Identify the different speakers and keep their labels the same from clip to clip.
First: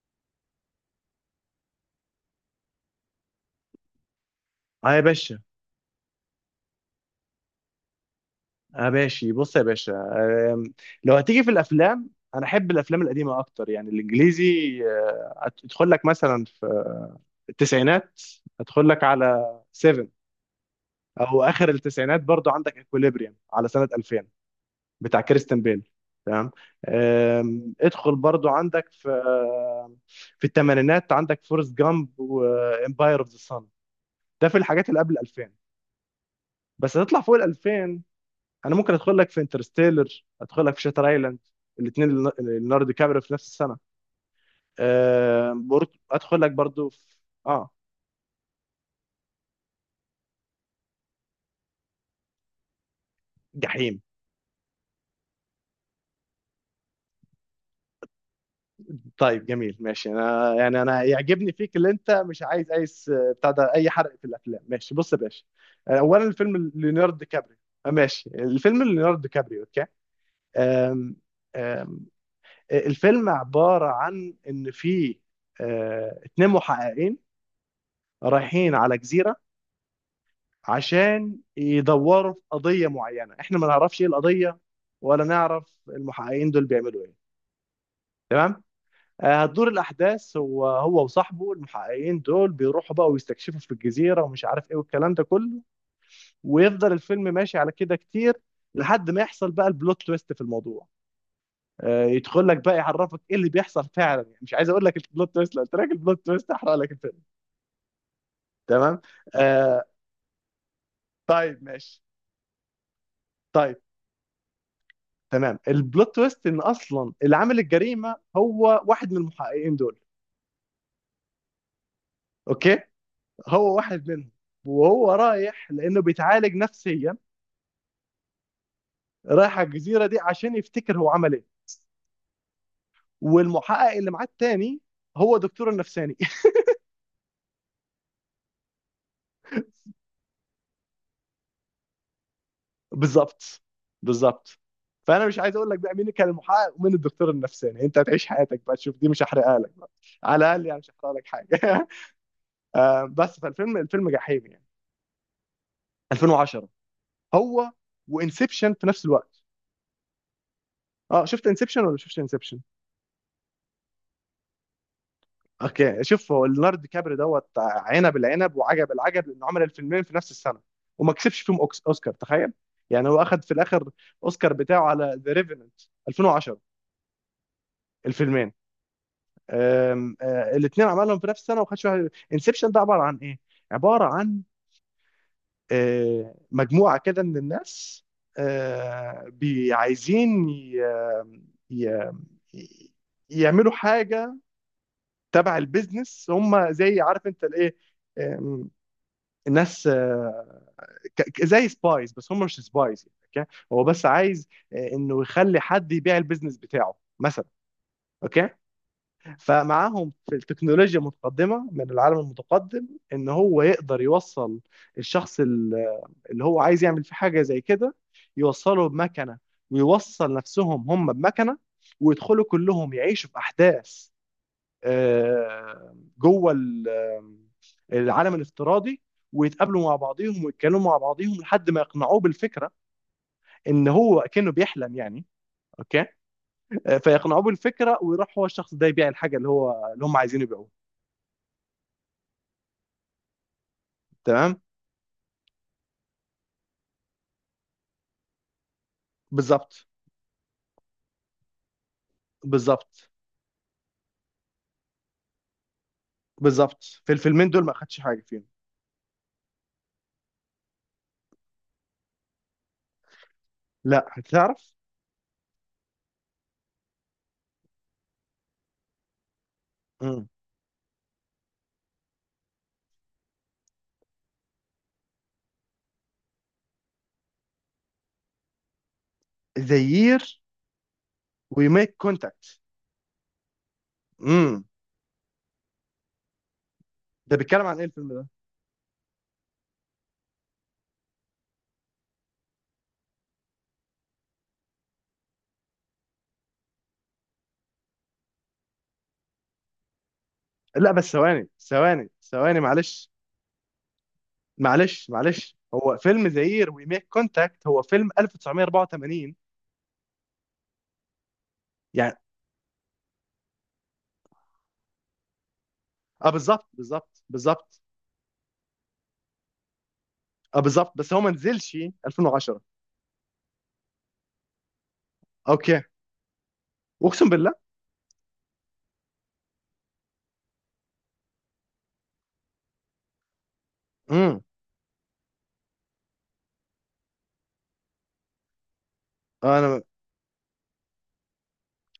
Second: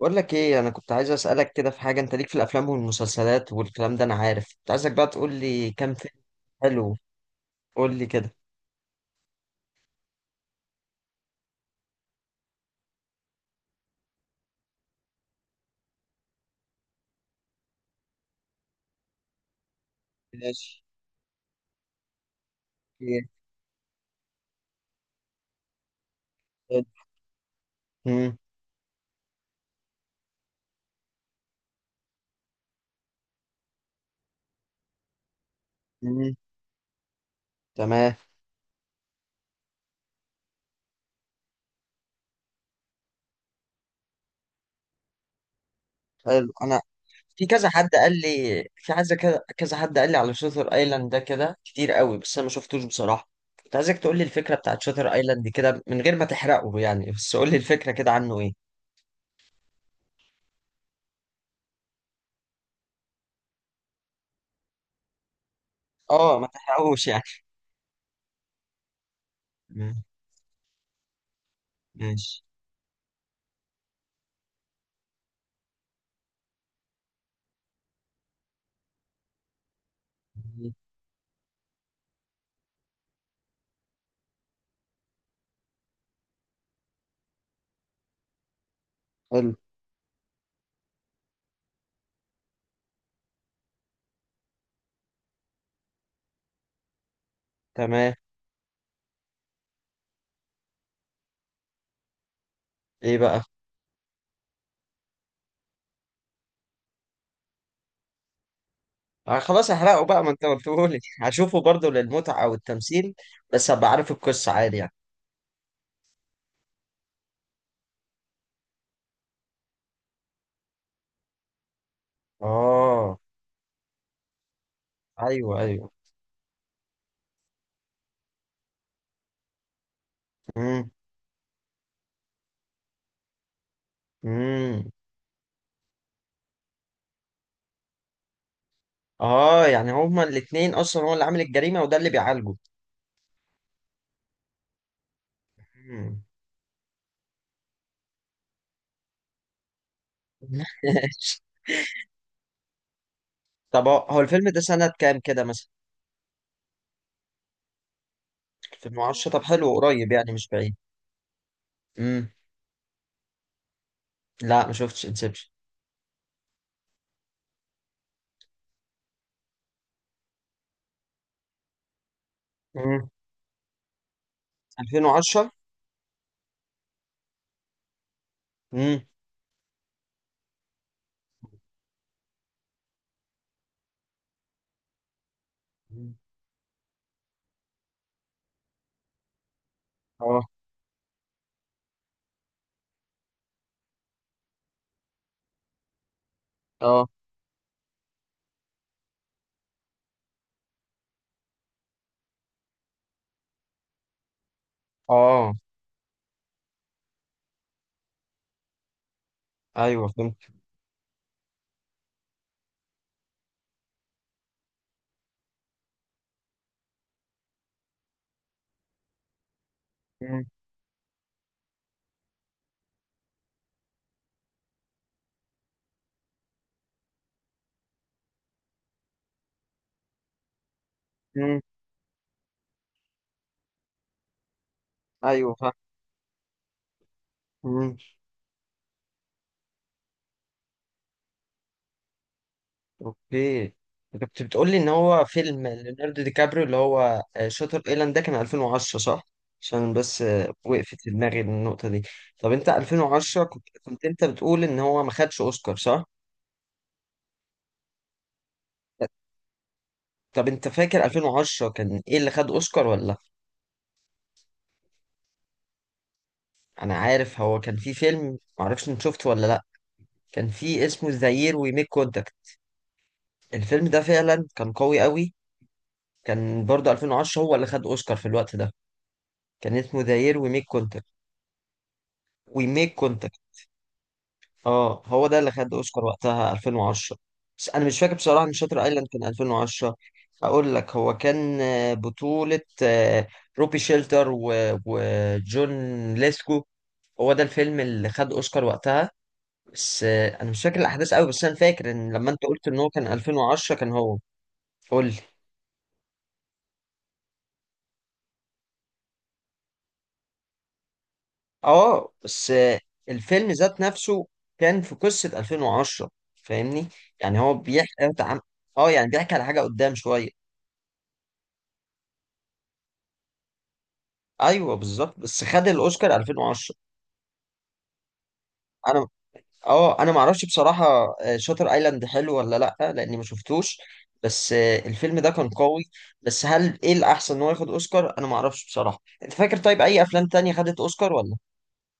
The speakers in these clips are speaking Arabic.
Speaker 1: بقول لك ايه، انا كنت عايز اسالك كده في حاجه. انت ليك في الافلام والمسلسلات والكلام ده، انا عارف. كنت
Speaker 2: اه
Speaker 1: عايزك
Speaker 2: يا
Speaker 1: بقى تقول
Speaker 2: باشا.
Speaker 1: لي كام فيلم حلو. قول لي كده.
Speaker 2: اه ماشي، بص يا باشا. آم، لو هتيجي في الافلام، انا احب الافلام القديمه اكتر يعني الانجليزي. آه، ادخل لك مثلا في التسعينات، ادخل لك على 7،
Speaker 1: ماشي.
Speaker 2: او اخر التسعينات برضو عندك
Speaker 1: إيه؟
Speaker 2: اكوليبريم على سنه 2000 بتاع كريستن بيل. تمام.
Speaker 1: حلو.
Speaker 2: ادخل
Speaker 1: مم.
Speaker 2: برضو عندك في الثمانينات عندك فورست جامب وامباير اوف ذا سان. ده في الحاجات اللي قبل 2000،
Speaker 1: مم.
Speaker 2: بس هتطلع فوق ال 2000.
Speaker 1: تمام.
Speaker 2: انا ممكن ادخل لك في انترستيلر، ادخل لك في شاتر ايلاند الاثنين، ليوناردو دي كابريو في نفس السنه. برضو ادخل لك
Speaker 1: حلو. انا
Speaker 2: برضو في
Speaker 1: في كذا
Speaker 2: اه
Speaker 1: حد قال لي، في عايز كذا كذا حد قال لي على شاتر ايلاند ده كده كتير قوي، بس انا ما شفتوش بصراحه. كنت عايزك
Speaker 2: جحيم.
Speaker 1: تقول لي الفكره بتاعت شاتر ايلاند كده من غير ما تحرقه يعني، بس قول لي الفكره كده عنه ايه.
Speaker 2: طيب جميل، ماشي. انا يعني انا يعجبني فيك اللي انت مش عايز اي بتاع ده، اي حرق في الافلام. ماشي بص يا باشا. اولا
Speaker 1: اه، ما
Speaker 2: الفيلم
Speaker 1: تحرقوش
Speaker 2: ليوناردو
Speaker 1: يعني.
Speaker 2: دي كابريو. ماشي، الفيلم ليوناردو دي كابريو، اوكي.
Speaker 1: تمام.
Speaker 2: آم، آم،
Speaker 1: ماشي.
Speaker 2: الفيلم عباره عن ان في اتنين محققين رايحين على جزيره
Speaker 1: مم.
Speaker 2: عشان يدوروا في قضية معينة. احنا ما نعرفش ايه القضية، ولا نعرف المحققين دول بيعملوا ايه. تمام.
Speaker 1: حلو.
Speaker 2: هتدور الاحداث. هو وصاحبه المحققين دول بيروحوا بقى ويستكشفوا في الجزيرة ومش عارف ايه والكلام ده كله. ويفضل الفيلم ماشي على كده
Speaker 1: تمام.
Speaker 2: كتير لحد ما يحصل بقى البلوت تويست في الموضوع. يدخل لك بقى
Speaker 1: ايه
Speaker 2: يعرفك ايه
Speaker 1: بقى.
Speaker 2: اللي بيحصل فعلا. يعني مش عايز اقول لك البلوت تويست، لو قلت لك البلوت تويست هحرق لك الفيلم. تمام.
Speaker 1: خلاص
Speaker 2: آه
Speaker 1: احرقه بقى، ما انت قلتهولي. هشوفه
Speaker 2: طيب
Speaker 1: برضه
Speaker 2: ماشي.
Speaker 1: للمتعة والتمثيل، بس
Speaker 2: طيب.
Speaker 1: هبقى عارف القصة عادي يعني.
Speaker 2: تمام، البلوت تويست ان اصلا اللي عامل الجريمه هو واحد من المحققين دول. اوكي،
Speaker 1: اه.
Speaker 2: هو واحد منهم، وهو
Speaker 1: ايوه،
Speaker 2: رايح
Speaker 1: ايوه.
Speaker 2: لانه بيتعالج نفسيا، رايح على الجزيره دي عشان
Speaker 1: امم.
Speaker 2: يفتكر هو عمل ايه. والمحقق اللي معاه التاني
Speaker 1: امم.
Speaker 2: هو دكتور النفساني
Speaker 1: اه يعني هما الاتنين اصلا، هو اللي عامل الجريمة وده اللي بيعالجه.
Speaker 2: بالظبط، بالظبط. فانا مش عايز اقول لك بقى مين
Speaker 1: مم.
Speaker 2: كان المحقق ومين الدكتور النفساني، انت هتعيش حياتك بقى تشوف دي، مش هحرقها لك بقى. على الاقل يعني مش هحرق لك حاجه بس
Speaker 1: طب هو
Speaker 2: الفيلم
Speaker 1: هو
Speaker 2: جحيم
Speaker 1: الفيلم ده
Speaker 2: يعني.
Speaker 1: سنة كام كده مثلا؟
Speaker 2: 2010، هو وانسبشن في نفس
Speaker 1: 2010.
Speaker 2: الوقت.
Speaker 1: طب حلو، قريب يعني مش بعيد.
Speaker 2: اه شفت انسبشن ولا شفتش
Speaker 1: امم.
Speaker 2: انسبشن؟
Speaker 1: لا، ما شفتش انسبشن.
Speaker 2: اوكي، شوف، هو ليوناردو دي كابري دوت عنب العنب وعجب العجب لانه عمل الفيلمين في نفس السنه وما كسبش فيهم اوسكار، تخيل. يعني
Speaker 1: امم.
Speaker 2: هو اخذ في الاخر اوسكار بتاعه على ذا
Speaker 1: 2010.
Speaker 2: ريفيننت 2010. الفيلمين
Speaker 1: امم.
Speaker 2: الاثنين عملهم في نفس السنه وما خدش واحد. انسبشن ده عباره عن ايه؟ عباره عن مجموعه كده من الناس،
Speaker 1: اه.
Speaker 2: عايزين ي- يعملوا حاجة تبع البيزنس، هم زي
Speaker 1: اه.
Speaker 2: عارف انت الايه. آم، الناس زي سبايز بس هم مش سبايز يعني. اوكي، هو بس عايز انه
Speaker 1: اه.
Speaker 2: يخلي حد يبيع البيزنس بتاعه مثلا. اوكي،
Speaker 1: ايوه
Speaker 2: فمعاهم في
Speaker 1: فهمت.
Speaker 2: التكنولوجيا متقدمه من العالم المتقدم، ان هو يقدر يوصل الشخص اللي هو عايز يعمل فيه حاجه زي كده، يوصله بمكنه، ويوصل
Speaker 1: امم.
Speaker 2: نفسهم هم بمكنه، ويدخلوا كلهم يعيشوا في احداث جوه العالم الافتراضي، ويتقابلوا مع بعضيهم ويتكلموا مع بعضيهم
Speaker 1: امم.
Speaker 2: لحد ما يقنعوه بالفكره ان هو كانه بيحلم يعني.
Speaker 1: ايوه
Speaker 2: اوكي. فيقنعوه بالفكره
Speaker 1: فهمت.
Speaker 2: ويروح هو الشخص ده يبيع الحاجه اللي هم عايزين يبيعوها.
Speaker 1: اوكي. انت كنت
Speaker 2: تمام.
Speaker 1: بتقول لي ان هو فيلم ليوناردو دي كابريو اللي هو شاتر ايلاند ده كان 2010 صح؟
Speaker 2: بالظبط.
Speaker 1: عشان بس وقفت في دماغي النقطة دي. طب انت
Speaker 2: بالظبط.
Speaker 1: 2010 كنت انت بتقول ان هو ما خدش اوسكار صح؟
Speaker 2: بالظبط، في الفيلمين دول ما خدش حاجه فيهم.
Speaker 1: طب انت فاكر 2010 كان ايه اللي خد اوسكار ولا؟
Speaker 2: لا هتعرف.
Speaker 1: انا عارف هو كان في فيلم. ما اعرفش انت شفته ولا لا.
Speaker 2: امم.
Speaker 1: كان في اسمه ذا يير وي ميك كونتاكت. الفيلم ده فعلا كان قوي قوي. كان برضه 2010 هو اللي خد اوسكار في الوقت ده. كان
Speaker 2: ذا
Speaker 1: اسمه ذا يير
Speaker 2: يير
Speaker 1: وي ميك كونتاكت.
Speaker 2: وي ميك كونتاكت.
Speaker 1: وي ميك.
Speaker 2: امم.
Speaker 1: اه هو ده اللي خد اوسكار وقتها 2010.
Speaker 2: ده بيتكلم
Speaker 1: بس
Speaker 2: عن ايه
Speaker 1: انا مش
Speaker 2: الفيلم
Speaker 1: فاكر
Speaker 2: ده؟
Speaker 1: بصراحه ان شاتر ايلاند كان 2010. اقول لك هو كان بطوله روبي شيلتر وجون ليسكو. هو ده الفيلم اللي خد اوسكار وقتها. بس انا مش فاكر
Speaker 2: لا بس
Speaker 1: الاحداث قوي، بس
Speaker 2: ثواني
Speaker 1: انا فاكر
Speaker 2: ثواني
Speaker 1: ان لما انت
Speaker 2: ثواني،
Speaker 1: قلت ان هو كان
Speaker 2: معلش
Speaker 1: 2010 كان هو. قول
Speaker 2: معلش
Speaker 1: لي.
Speaker 2: معلش، هو فيلم ذا يير وي ميك كونتاكت هو فيلم 1984
Speaker 1: اه
Speaker 2: يعني.
Speaker 1: بس الفيلم ذات نفسه كان في قصه 2010،
Speaker 2: اه بالظبط
Speaker 1: فاهمني؟
Speaker 2: بالظبط
Speaker 1: يعني هو
Speaker 2: بالظبط.
Speaker 1: بيحكي. اه يعني بيحكي على حاجه قدام شويه.
Speaker 2: اه بالظبط بس هو ما نزلش 2010.
Speaker 1: ايوه بالظبط، بس خد
Speaker 2: اوكي،
Speaker 1: الاوسكار 2010.
Speaker 2: اقسم بالله.
Speaker 1: انا اه، انا ما اعرفش بصراحه. شاتر ايلاند حلو ولا لا، لاني ما شفتوش.
Speaker 2: امم.
Speaker 1: بس الفيلم ده كان قوي. بس هل ايه الاحسن ان هو ياخد اوسكار؟ انا ما اعرفش بصراحه. انت فاكر طيب
Speaker 2: انا
Speaker 1: اي افلام تانية خدت اوسكار ولا؟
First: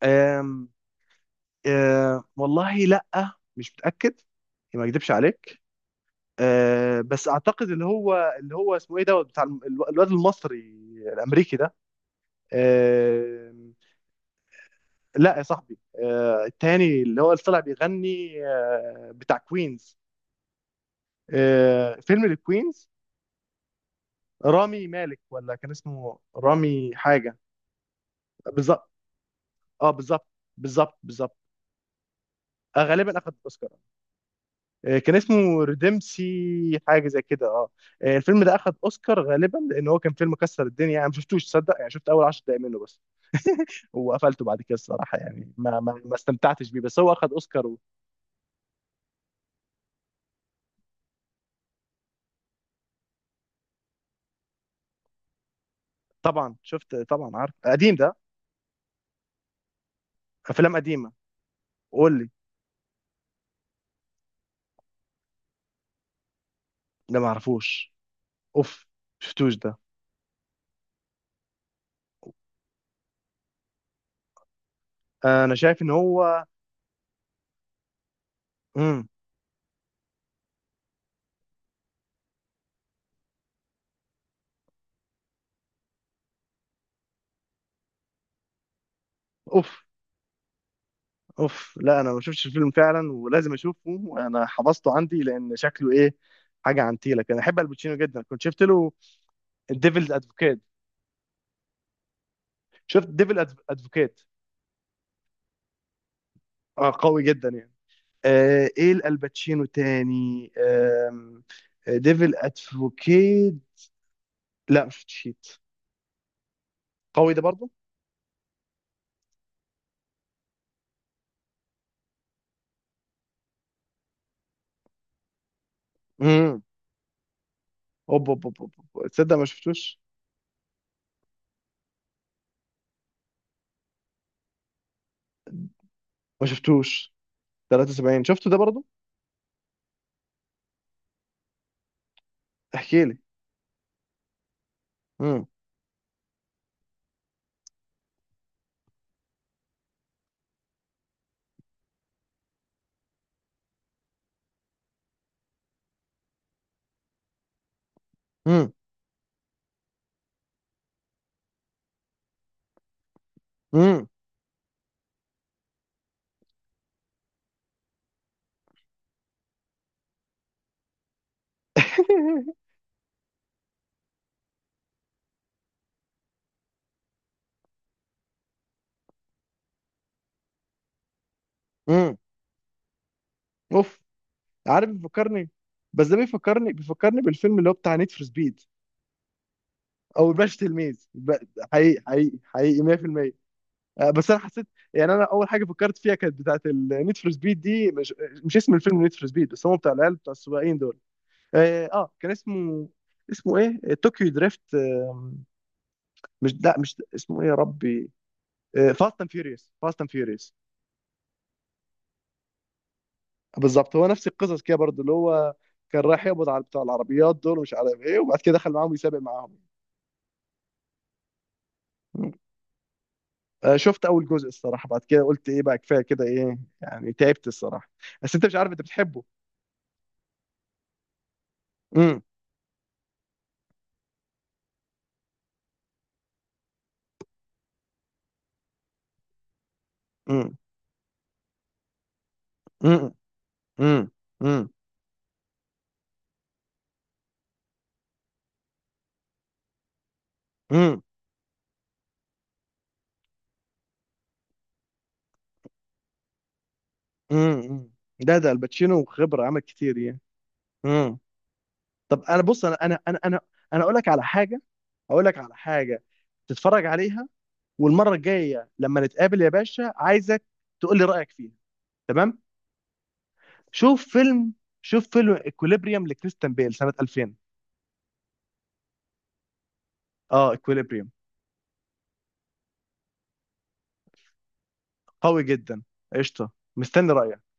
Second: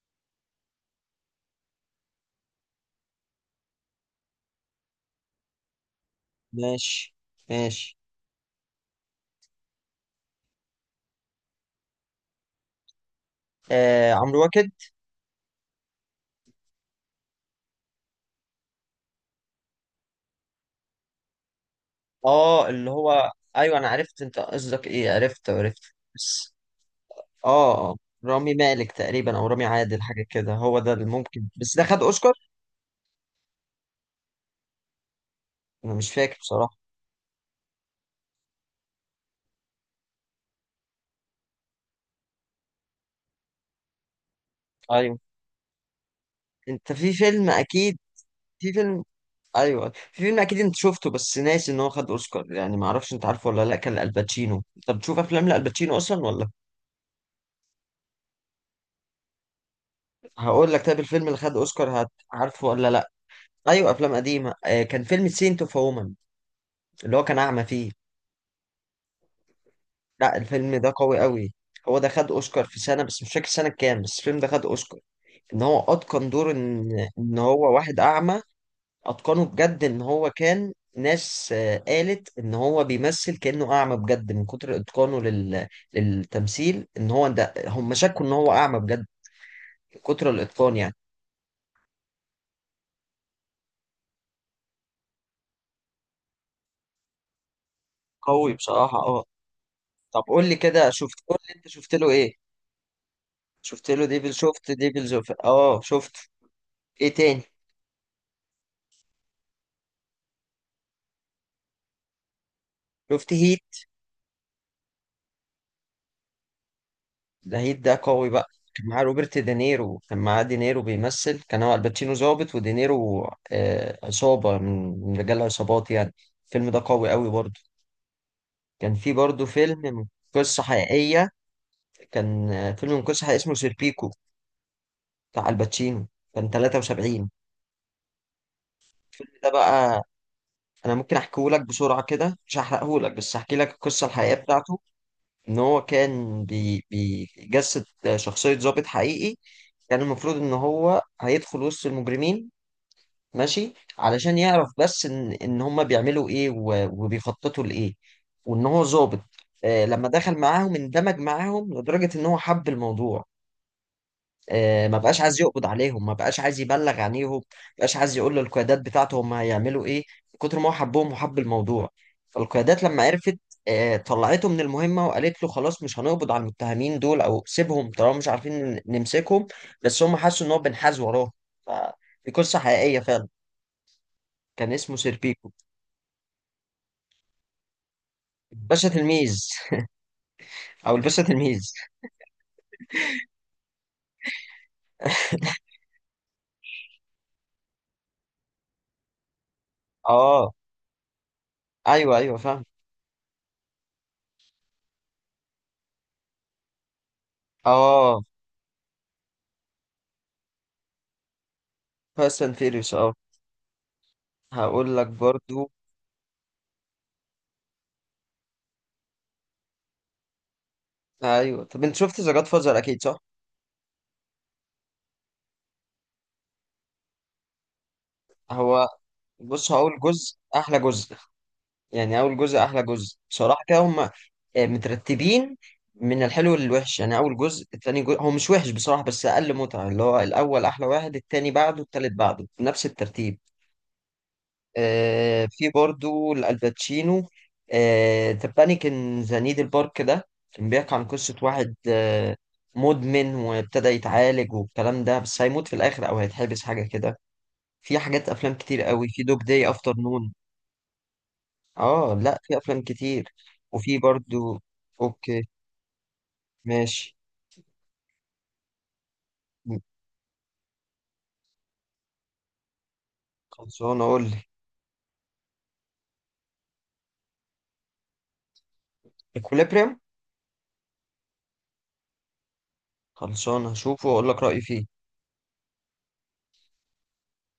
Speaker 2: أم... والله لا، مش متاكد، ما اكدبش عليك.
Speaker 1: ماشي.
Speaker 2: بس اعتقد
Speaker 1: ماشي.
Speaker 2: اللي هو اسمه ايه دوت، بتاع الواد المصري الامريكي ده. أه
Speaker 1: آه عمرو واكد.
Speaker 2: لا يا صاحبي. التاني اللي طلع بيغني، بتاع كوينز. فيلم
Speaker 1: اه
Speaker 2: الكوينز.
Speaker 1: اللي هو، ايوه انا عرفت انت قصدك
Speaker 2: رامي
Speaker 1: ايه،
Speaker 2: مالك
Speaker 1: عرفت
Speaker 2: ولا كان
Speaker 1: عرفت.
Speaker 2: اسمه
Speaker 1: بس
Speaker 2: رامي حاجه.
Speaker 1: اه، اه رامي
Speaker 2: بالظبط.
Speaker 1: مالك تقريبا، او رامي
Speaker 2: اه
Speaker 1: عادل حاجه
Speaker 2: بالظبط.
Speaker 1: كده، هو ده
Speaker 2: بالظبط
Speaker 1: اللي
Speaker 2: بالظبط.
Speaker 1: ممكن، بس ده خد اوسكار.
Speaker 2: غالبا اخد اوسكار. كان اسمه
Speaker 1: انا مش فاكر بصراحه.
Speaker 2: ريديمسي حاجه زي كده، اه. الفيلم ده اخد اوسكار غالبا لان هو كان فيلم كسر الدنيا. انا ما شفتوش، تصدق. يعني شفت اول 10 دقايق منه بس، وقفلته بعد كده الصراحه.
Speaker 1: ايوه
Speaker 2: يعني ما استمتعتش بيه.
Speaker 1: انت
Speaker 2: بس
Speaker 1: في
Speaker 2: هو اخد
Speaker 1: فيلم
Speaker 2: اوسكار و...
Speaker 1: اكيد. في فيلم. ايوه في فيلم اكيد انت شفته بس ناسي ان هو خد اوسكار يعني. ما اعرفش انت عارفه ولا لا، كان الباتشينو. انت بتشوف افلام لالباتشينو اصلا ولا؟
Speaker 2: طبعا شفت، طبعا عارف قديم ده.
Speaker 1: هقول
Speaker 2: افلام
Speaker 1: لك طيب
Speaker 2: قديمه.
Speaker 1: الفيلم اللي خد اوسكار
Speaker 2: قول لي.
Speaker 1: عارفه ولا لا. ايوه افلام قديمه. آه كان فيلم سينت اوف وومن اللي
Speaker 2: ده
Speaker 1: هو
Speaker 2: ما
Speaker 1: كان اعمى فيه.
Speaker 2: اعرفوش. اوف. شفتوش ده.
Speaker 1: لا الفيلم ده قوي قوي. هو ده خد اوسكار في سنه، بس مش فاكر سنه كام، بس الفيلم ده خد اوسكار.
Speaker 2: انا
Speaker 1: ان هو
Speaker 2: شايف ان
Speaker 1: اتقن
Speaker 2: هو.
Speaker 1: دور ان، ان هو واحد اعمى.
Speaker 2: امم.
Speaker 1: اتقنه بجد، ان هو كان ناس قالت ان هو بيمثل كانه اعمى بجد من كتر اتقانه للتمثيل، ان هو ده هم شكوا ان هو اعمى بجد
Speaker 2: اوف.
Speaker 1: من كتر الاتقان يعني.
Speaker 2: اوف لا، انا ما شفتش الفيلم فعلا، ولازم اشوفه، انا حفظته عندي لان شكله ايه. حاجه عن تيلك. انا احب الباتشينو جدا. كنت
Speaker 1: قوي
Speaker 2: شفت له
Speaker 1: بصراحه اه.
Speaker 2: الديفلز
Speaker 1: طب قول لي
Speaker 2: ادفوكيت.
Speaker 1: كده، شفت، قول لي انت شفت له ايه.
Speaker 2: شفت ديفل
Speaker 1: شفت له
Speaker 2: ادفوكيت.
Speaker 1: ديفل، شفت ديفل زوف، اه شفت.
Speaker 2: اه،
Speaker 1: ايه
Speaker 2: قوي
Speaker 1: تاني؟
Speaker 2: جدا يعني. ايه الباتشينو تاني. ديفل
Speaker 1: شفت
Speaker 2: ادفوكيت.
Speaker 1: هيت؟
Speaker 2: لا، ما شفتش هيت، قوي ده
Speaker 1: ده
Speaker 2: برضه.
Speaker 1: هيت ده قوي بقى. كان معاه روبرت دينيرو، كان معاه دينيرو بيمثل، كان هو الباتشينو ضابط ودينيرو آه عصابه، من رجال عصابات يعني.
Speaker 2: امم.
Speaker 1: الفيلم ده قوي قوي برضه.
Speaker 2: اوب اوب اوب أوب،
Speaker 1: كان
Speaker 2: أوب.
Speaker 1: في
Speaker 2: تصدق ما
Speaker 1: برضو فيلم
Speaker 2: شفتوش.
Speaker 1: من قصة حقيقية. كان فيلم من قصة حقيقية اسمه سيربيكو، بتاع الباتشينو.
Speaker 2: ما
Speaker 1: كان
Speaker 2: شفتوش.
Speaker 1: 73.
Speaker 2: 73، شفته ده برضه.
Speaker 1: الفيلم ده بقى، أنا ممكن أحكيه لك بسرعة كده، مش هحرقه
Speaker 2: احكي
Speaker 1: لك
Speaker 2: لي.
Speaker 1: بس أحكي لك القصة الحقيقية بتاعته.
Speaker 2: امم.
Speaker 1: إن هو كان بيجسد شخصية ضابط حقيقي. كان المفروض إن هو هيدخل وسط المجرمين، ماشي، علشان يعرف بس إن هما بيعملوا إيه وبيخططوا لإيه، وإن
Speaker 2: امم.
Speaker 1: هو ظابط. لما دخل معاهم اندمج معاهم لدرجة إن هو حب الموضوع.
Speaker 2: امم.
Speaker 1: ما بقاش عايز يقبض عليهم، ما بقاش عايز يبلغ عنيهم، ما بقاش عايز يقول للقيادات بتاعته هم هيعملوا ايه، من كتر ما هو حبهم وحب الموضوع. فالقيادات لما عرفت طلعته من المهمة وقالت له خلاص مش هنقبض على المتهمين دول، او سيبهم طالما مش عارفين نمسكهم. بس هم حسوا ان هو بنحاز وراهم، فدي قصة حقيقية فعلا.
Speaker 2: اوف.
Speaker 1: كان
Speaker 2: عارف
Speaker 1: اسمه
Speaker 2: بيفكرني.
Speaker 1: سيربيكو.
Speaker 2: بس ده بيفكرني بيفكرني بالفيلم اللي هو بتاع نيد فور سبيد،
Speaker 1: الباشا تلميذ.
Speaker 2: او الباشا
Speaker 1: او
Speaker 2: تلميذ
Speaker 1: الباشا تلميذ.
Speaker 2: حقيقي حقيقي حقيقي 100%. بس انا حسيت يعني. انا اول حاجه فكرت فيها كانت بتاعت النيد فور سبيد دي. مش اسم الفيلم نيد فور سبيد، بس هو بتاع العيال بتاع
Speaker 1: اه.
Speaker 2: السواقين دول. اه.
Speaker 1: ايوه
Speaker 2: كان
Speaker 1: ايوه فاهم.
Speaker 2: اسمه ايه، طوكيو دريفت. مش، لا، مش اسمه ايه يا ربي.
Speaker 1: اه.
Speaker 2: فاست اند فيوريوس فاست اند فيوريوس.
Speaker 1: فاست اند فيريوس اه.
Speaker 2: بالظبط، هو نفس القصص كده
Speaker 1: هقول
Speaker 2: برضه،
Speaker 1: لك
Speaker 2: اللي هو
Speaker 1: برضو.
Speaker 2: كان رايح يقبض على بتاع العربيات دول مش عارف ايه، وبعد كده دخل معاهم يسابق معاهم.
Speaker 1: ايوه طب انت شفت ذا جاد فازر اكيد صح؟
Speaker 2: شفت اول جزء الصراحه، بعد كده قلت ايه بقى، كفايه كده، ايه يعني، تعبت الصراحه. بس انت مش عارف انت
Speaker 1: هو،
Speaker 2: بتحبه.
Speaker 1: بص، هو اول جزء احلى جزء. يعني
Speaker 2: امم.
Speaker 1: اول جزء احلى جزء بصراحه كده. هم مترتبين من الحلو للوحش يعني. اول جزء، التاني جزء هو مش وحش بصراحه بس اقل متعه. اللي هو
Speaker 2: امم.
Speaker 1: الاول احلى واحد، التاني بعده، التالت بعده، نفس
Speaker 2: امم.
Speaker 1: الترتيب.
Speaker 2: امم. امم.
Speaker 1: آه في برضو الباتشينو. آه ذا بانيك ان ذا نيدل بارك، ده كان بيحكي
Speaker 2: امم.
Speaker 1: عن قصه واحد آه مدمن، وابتدى يتعالج والكلام ده، بس هيموت في الاخر او هيتحبس حاجه كده.
Speaker 2: امم.
Speaker 1: في حاجات
Speaker 2: ده
Speaker 1: افلام كتير
Speaker 2: الباتشينو،
Speaker 1: قوي. في دوج
Speaker 2: خبره عمل
Speaker 1: داي افتر
Speaker 2: كتير يعني.
Speaker 1: نون.
Speaker 2: امم.
Speaker 1: اه
Speaker 2: طب
Speaker 1: لا
Speaker 2: انا
Speaker 1: في
Speaker 2: بص،
Speaker 1: افلام كتير.
Speaker 2: انا اقول
Speaker 1: وفي
Speaker 2: لك على
Speaker 1: برضو.
Speaker 2: حاجه، اقول لك
Speaker 1: اوكي.
Speaker 2: على حاجه تتفرج
Speaker 1: ماشي.
Speaker 2: عليها، والمره الجايه لما نتقابل يا باشا عايزك تقول لي رايك فيها. تمام. شوف
Speaker 1: خلصانه اقول لك.
Speaker 2: فيلم شوف فيلم اكوليبريم لكريستيان بيل سنه 2000.
Speaker 1: اكوليبريم.
Speaker 2: اه اكوليبريم.
Speaker 1: خلصانه هشوفه واقول لك رايي فيه.
Speaker 2: قوي جدا. قشطه. مستني رايك.